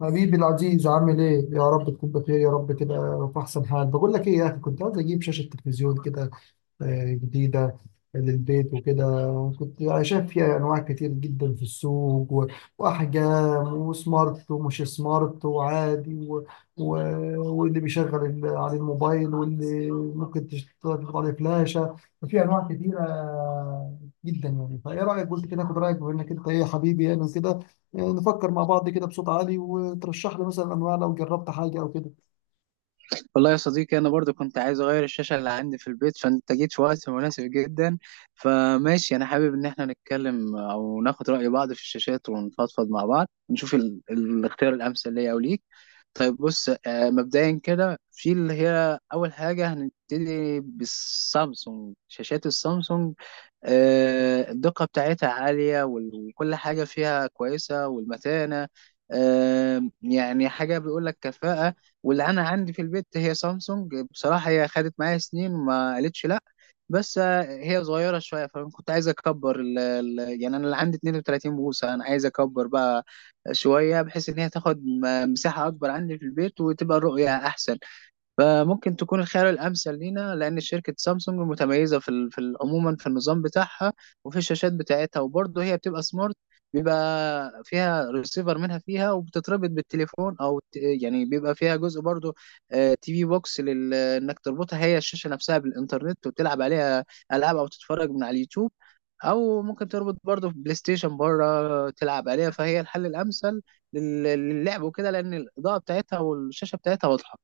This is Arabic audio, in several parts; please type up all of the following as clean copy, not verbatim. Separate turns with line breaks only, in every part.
حبيبي العزيز عامل ايه؟ يا رب تكون بخير، يا رب كده في احسن حال. بقول لك ايه يا اخي، كنت عايز اجيب شاشة تلفزيون كده، جديدة للبيت وكده. كنت شايف فيها أنواع كتير جدا في السوق وأحجام، وسمارت ومش سمارت وعادي و... واللي بيشغل على الموبايل، واللي ممكن تشتغل عليه فلاشة. ففي أنواع كتيرة جدا يعني. فإيه رأيك؟ قلت كده آخد رأيك، بما إنك أنت إيه حبيبي يعني، وكده. نفكر مع بعض كده بصوت عالي، وترشح لي مثلا أنواع لو جربت حاجة أو كده.
والله يا صديقي انا برضو كنت عايز اغير الشاشه اللي عندي في البيت، فانت جيت في وقت مناسب جدا. فماشي انا حابب ان احنا نتكلم او ناخد راي بعض في الشاشات ونفضفض مع بعض نشوف الاختيار الامثل ليا او ليك. طيب بص، مبدئيا كده في اللي هي اول حاجه هنبتدي بالسامسونج، شاشات السامسونج. الدقة بتاعتها عالية وكل حاجة فيها كويسة والمتانة. يعني حاجة بيقول لك كفاءة. واللي أنا عندي في البيت هي سامسونج، بصراحة هي خدت معايا سنين ما قالتش لأ. بس هي صغيرة شوية، فأنا كنت عايز أكبر يعني أنا اللي عندي 32 بوصة، أنا عايز أكبر بقى شوية بحيث إن هي تاخد مساحة أكبر عندي في البيت وتبقى الرؤية أحسن. فممكن تكون الخيار الأمثل لينا، لأن شركة سامسونج متميزة عموما في النظام بتاعها وفي الشاشات بتاعتها. وبرضه هي بتبقى سمارت، بيبقى فيها ريسيفر منها، فيها وبتتربط بالتليفون أو يعني بيبقى فيها جزء برضه. تي في بوكس إنك تربطها هي الشاشة نفسها بالإنترنت وتلعب عليها ألعاب أو تتفرج من على اليوتيوب، أو ممكن تربط برضه بلاي ستيشن بره تلعب عليها. فهي الحل الأمثل لل- للعب وكده، لأن الإضاءة بتاعتها والشاشة بتاعتها واضحة.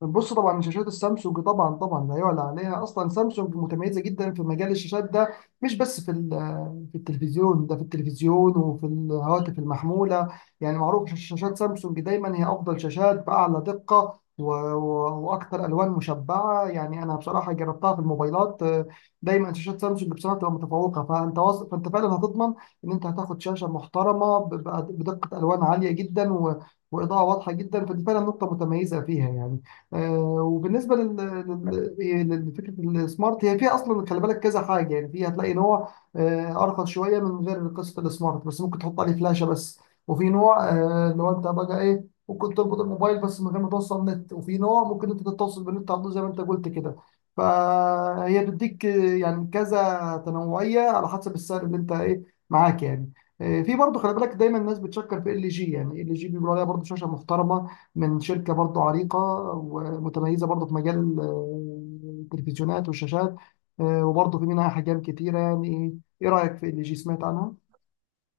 بص، طبعا شاشات السامسونج طبعا طبعا لا يعلى عليها اصلا. سامسونج متميزه جدا في مجال الشاشات ده، مش بس في التلفزيون. ده في التلفزيون وفي الهواتف المحموله، يعني معروف شاشات سامسونج دايما هي افضل شاشات، باعلى دقه واكثر الوان مشبعه. يعني انا بصراحه جربتها في الموبايلات، دايما شاشات سامسونج بصراحه بتبقى متفوقه. فانت فانت فعلا هتضمن ان انت هتاخد شاشه محترمه بدقه الوان عاليه جدا واضاءه واضحه جدا. فدي فعلا نقطه متميزه فيها يعني. وبالنسبه لفكره السمارت، هي فيها اصلا خلي بالك كذا حاجه. يعني فيها هتلاقي نوع ارخص شويه من غير قصه السمارت، بس ممكن تحط عليه فلاشه بس. وفي نوع اللي هو انت بقى ايه، ممكن تربط الموبايل بس من غير ما توصل نت. وفي نوع ممكن انت تتصل بالنت على طول زي ما انت قلت كده. فهي بتديك يعني كذا تنوعيه على حسب السعر اللي انت ايه معاك يعني. في برضه خلي بالك، دايما الناس بتشكر في ال جي. يعني ال جي بيقولوا عليها برضه شاشه محترمه من شركه برضه عريقه، ومتميزة برضه في مجال التلفزيونات والشاشات. وبرضه في منها حاجات كتيرة يعني. إيه رأيك في اللي جي، سمعت عنها؟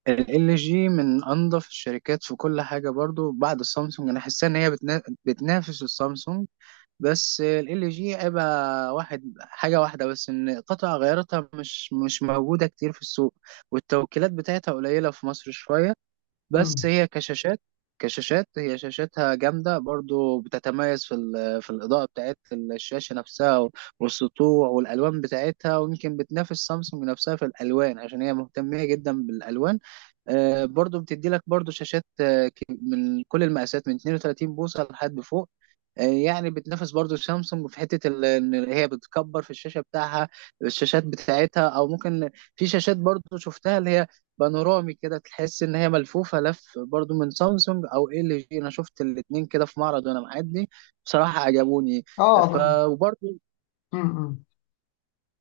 ال جي من انظف الشركات في كل حاجه، برضو بعد السامسونج انا حاسه ان هي بتنافس السامسونج. بس ال جي عيبها حاجه واحده بس، ان قطع غياراتها مش موجوده كتير في السوق، والتوكيلات بتاعتها قليله في مصر شويه. بس
مم.
هي كشاشات، كشاشات هي شاشاتها جامدة برضو، بتتميز في الإضاءة بتاعت الشاشة نفسها والسطوع والألوان بتاعتها، ويمكن بتنافس سامسونج نفسها في الألوان عشان هي مهتمة جدا بالألوان. برضو بتدي لك برضو شاشات، من كل المقاسات من 32 بوصة لحد فوق. يعني بتنافس برضو سامسونج في حتة ان هي بتكبر في الشاشة بتاعها، الشاشات بتاعتها او ممكن. في شاشات برضو شفتها اللي هي بانورامي كده، تحس ان هي ملفوفة لف، برضو من سامسونج او ال جي، انا شفت الاتنين كده في معرض وانا معدي، بصراحة عجبوني.
آه
ف
ده.
وبرضو
مم. مم.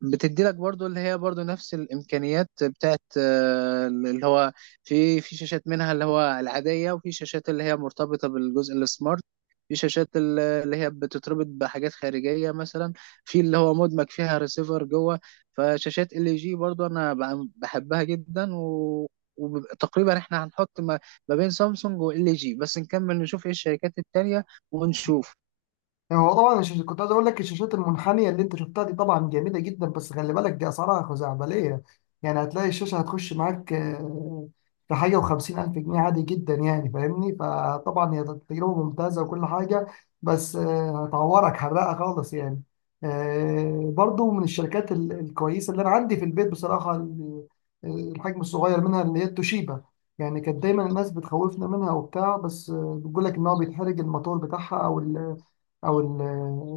بتدي لك برضو اللي هي برضو نفس الامكانيات بتاعت اللي هو في شاشات منها اللي هو العاديه، وفي شاشات اللي هي مرتبطه بالجزء السمارت. في شاشات اللي هي بتتربط بحاجات خارجيه، مثلا في اللي هو مدمج فيها ريسيفر جوه. فشاشات ال جي برضو انا بحبها جدا، وتقريبا احنا هنحط ما بين سامسونج وال جي، بس نكمل نشوف ايه الشركات التانية ونشوف.
هو طبعا كنت عايز اقول لك، الشاشات المنحنيه اللي انت شفتها دي طبعا جميله جدا، بس خلي بالك دي اسعارها خزعبليه. يعني هتلاقي الشاشه هتخش معاك في حاجه وخمسين الف جنيه عادي جدا يعني، فاهمني؟ فطبعا هي تجربه ممتازه وكل حاجه، بس هتعورك حرقه خالص يعني. برضو من الشركات الكويسه اللي انا عندي في البيت بصراحه، الحجم الصغير منها اللي هي التوشيبا. يعني كانت دايما الناس بتخوفنا منها وبتاع، بس بتقول لك ان هو بيتحرق الموتور بتاعها او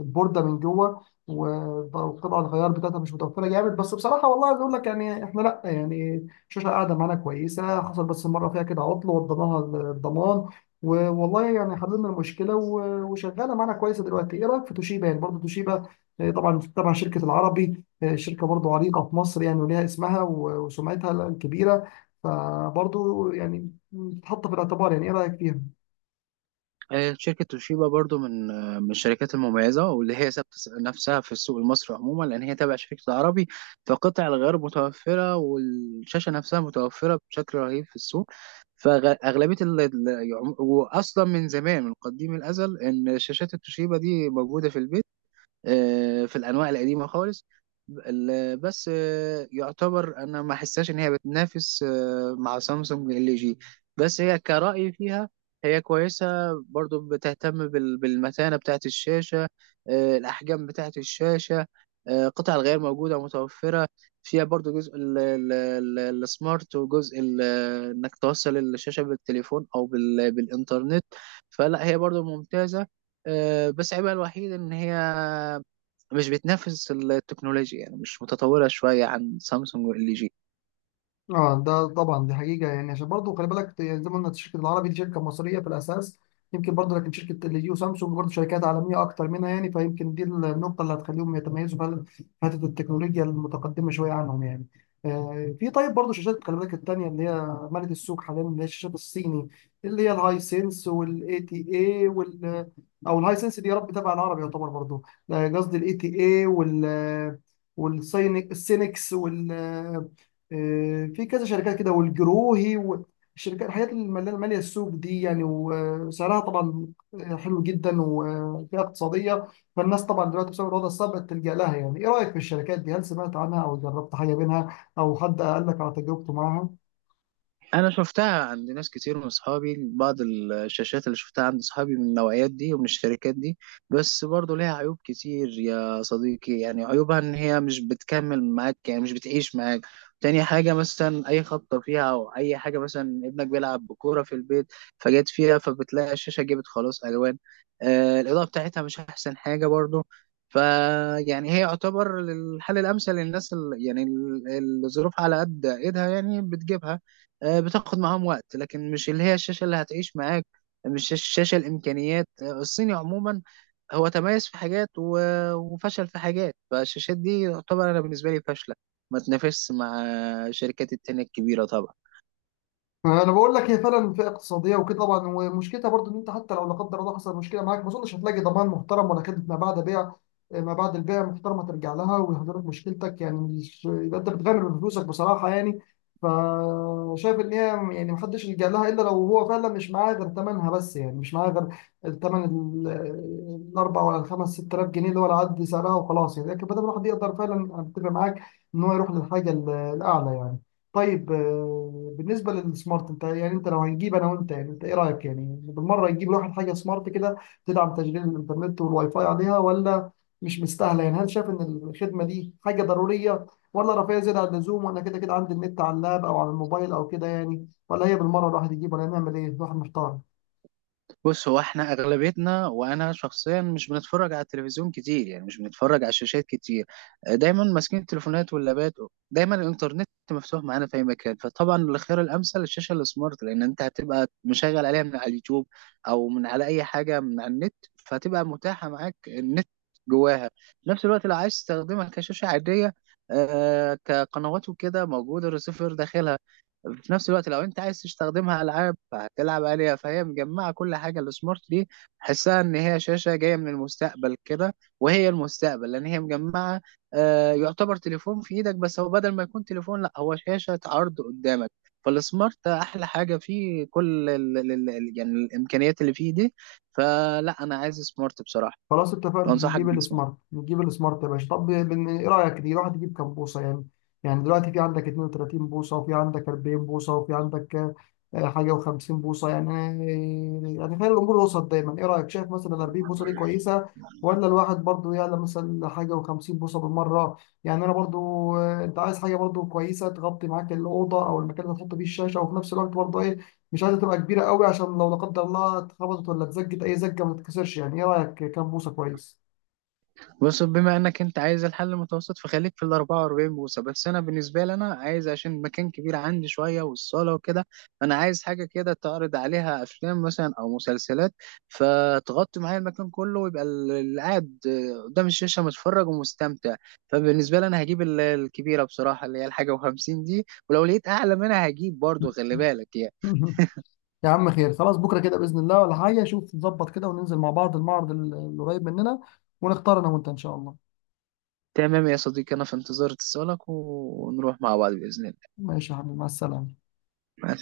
البورده من جوه. وبتبقى الغيار بتاعتها مش متوفره جامد. بس بصراحه والله عايز اقول لك يعني، احنا لا، يعني الشاشه قاعده معانا كويسه، حصل بس مره فيها كده عطل وضناها الضمان والله يعني حللنا المشكله، وشغاله معانا كويسه دلوقتي. ايه رايك في توشيبا يعني؟ برضه توشيبا، طبعا طبعا شركه العربي، شركه برضه عريقه في مصر يعني، وليها اسمها وسمعتها الكبيره. فبرضه يعني تتحط في الاعتبار. يعني ايه رايك فيها؟
شركة توشيبا برضو من الشركات المميزة، واللي هي ثابتة نفسها في السوق المصري عموما، لأن هي تابعة شركة العربي. فقطع الغيار متوفرة والشاشة نفسها متوفرة بشكل رهيب في السوق. فأغلبية وأصلا من زمان من قديم الأزل إن شاشات التوشيبا دي موجودة في البيت. في الانواع القديمه خالص. بس يعتبر انا ما حساش ان هي بتنافس مع سامسونج ال جي. بس هي كرأي فيها هي كويسة، برضو بتهتم بالمتانة بتاعة الشاشة. الأحجام بتاعة الشاشة. قطع الغيار موجودة متوفرة. فيها برضو جزء السمارت وجزء إنك توصل الشاشة بالتليفون أو بالإنترنت. فلا هي برضو ممتازة. بس عيبها الوحيد إن هي مش بتنافس التكنولوجيا، يعني مش متطورة شوية عن سامسونج وال جي.
اه ده طبعا، دي حقيقة يعني. عشان برضه خلي بالك يعني، زي ما قلنا الشركة العربي دي شركة مصرية في الأساس يمكن برضه، لكن شركة ال جي وسامسونج برضه شركات عالمية أكتر منها يعني. فيمكن دي النقطة اللي هتخليهم يتميزوا فعلا في حتة التكنولوجيا المتقدمة شوية عنهم يعني. في، طيب برضه شاشات خلي بالك التانية اللي هي مالت السوق حاليا، اللي هي الشاشات الصيني، اللي هي الهاي سينس والاي تي اي وال أو الهاي سينس دي يا رب تبع العربي يعتبر برضه. قصدي الاي تي اي والسينك السينكس، في كذا شركات كده، والجروهي والشركات، الحاجات اللي ماليه السوق دي يعني. وسعرها طبعا حلو جدا وفيها اقتصاديه. فالناس طبعا دلوقتي بسبب الوضع الصعب بتلجأ لها يعني. ايه رايك في الشركات دي، هل سمعت عنها او جربت حاجه منها او حد قال لك على تجربته معاها؟
انا شفتها عند ناس كتير من اصحابي، بعض الشاشات اللي شفتها عند اصحابي من النوعيات دي ومن الشركات دي. بس برضو ليها عيوب كتير يا صديقي، يعني عيوبها ان هي مش بتكمل معاك، يعني مش بتعيش معاك. تاني حاجة مثلا أي خبطة فيها أو أي حاجة، مثلا ابنك بيلعب بكورة في البيت فجت فيها، فبتلاقي الشاشة جابت خلاص ألوان. الإضاءة بتاعتها مش أحسن حاجة برضو. فيعني هي يعتبر الحل الأمثل للناس يعني الظروف على قد إيدها، يعني بتجيبها. بتاخد معاهم وقت لكن مش اللي هي الشاشة اللي هتعيش معاك، مش الشاشة الإمكانيات. الصيني عموما هو تميز في حاجات وفشل في حاجات. فالشاشات دي طبعا أنا بالنسبة لي فاشلة، ما تنافسش مع الشركات التانية الكبيرة طبعا.
انا بقول لك هي فعلا فئه اقتصاديه وكده طبعا، ومشكلتها برضو ان انت حتى لو لا قدر الله حصل مشكله معاك، ما اظنش هتلاقي ضمان محترم ولا كده، ما بعد بيع، ما بعد البيع محترمه ترجع لها ويهدر لك مشكلتك يعني. مش يبقى انت بتغامر بفلوسك بصراحه يعني. فشايف ان هي يعني محدش يلجأ لها الا لو هو فعلا مش معاه غير ثمنها بس، يعني مش معاه غير الثمن الاربع ولا الخمس ست آلاف جنيه اللي هو العد سعرها وخلاص يعني. لكن بدل ما الواحد يقدر فعلا، انا بتفق معاك ان هو يروح للحاجه الاعلى يعني. طيب بالنسبة للسمارت، انت يعني، انت لو هنجيب انا وانت يعني، انت ايه رأيك؟ يعني بالمرة نجيب الواحد حاجة سمارت كده تدعم تشغيل الانترنت والواي فاي عليها، ولا مش مستاهلة يعني؟ هل شايف ان الخدمة دي حاجة ضرورية، ولا رفاهية زيادة عن اللزوم، وانا كده كده عندي النت على اللاب او على الموبايل او كده يعني؟ ولا هي بالمرة الواحد يجيب، ولا نعمل ايه؟ الواحد محتار.
بص، هو احنا اغلبيتنا وانا شخصيا مش بنتفرج على التلفزيون كتير، يعني مش بنتفرج على الشاشات كتير. دايما ماسكين التليفونات واللابات، دايما الانترنت مفتوح معانا في اي مكان. فطبعا الخيار الامثل الشاشه السمارت، لان انت هتبقى مشغل عليها من على اليوتيوب او من على اي حاجه من على النت، فهتبقى متاحه معاك النت جواها. في نفس الوقت لو عايز تستخدمها كشاشه عاديه، كقنوات وكده، موجوده الريسيفر داخلها. في نفس الوقت لو انت عايز تستخدمها العاب فهتلعب عليها، فهي مجمعه كل حاجه السمارت دي. حسها ان هي شاشه جايه من المستقبل كده، وهي المستقبل لان هي مجمعه. يعتبر تليفون في ايدك، بس هو بدل ما يكون تليفون لا، هو شاشه عرض قدامك. فالسمارت ده احلى حاجه فيه، كل ال ال ال يعني الامكانيات اللي فيه دي. فلا انا عايز سمارت بصراحه،
خلاص، اتفقنا
وانصحك
نجيب
بالسمارت.
السمارت. نجيب السمارت يا باشا. طب ايه رايك، دي الواحد يجيب كام بوصه يعني؟ يعني دلوقتي في عندك 32 بوصه، وفي عندك 40 بوصه، وفي عندك حاجه و50 بوصه يعني. يعني خلي الامور وسط دايما. ايه رايك، شايف مثلا ال 40 بوصه دي كويسه، ولا الواحد برضو يعلى مثلا حاجه و50 بوصه بالمره؟ يعني انا برضو، انت عايز حاجه برضو كويسه تغطي معاك الاوضه او المكان اللي هتحط فيه الشاشه، وفي نفس الوقت برضو إيه، مش عايزه تبقى كبيره قوي عشان لو لا قدر الله اتخبطت ولا اتزجت اي زجه ما تتكسرش يعني. ايه رايك، كام بوصه كويس؟
بص، بما انك انت عايز الحل المتوسط فخليك في ال 44 بوصه، بس انا بالنسبه لي انا عايز عشان مكان كبير عندي شويه والصاله وكده. فانا عايز حاجه كده تعرض عليها افلام مثلا او مسلسلات، فتغطي معايا المكان كله، ويبقى اللي قاعد قدام الشاشه متفرج ومستمتع. فبالنسبه لي انا هجيب الكبيره بصراحه اللي هي الحاجه و50 دي، ولو لقيت اعلى منها هجيب برضو، خلي بالك يعني.
يا عم خير، خلاص بكره كده باذن الله ولا حاجه. شوف نظبط كده وننزل مع بعض المعرض القريب مننا، ونختار انا وانت ان شاء الله.
تمام يا صديقي، انا في انتظار اتصالك، ونروح مع بعض باذن الله.
ماشي يا حبيبي، مع السلامه.
مع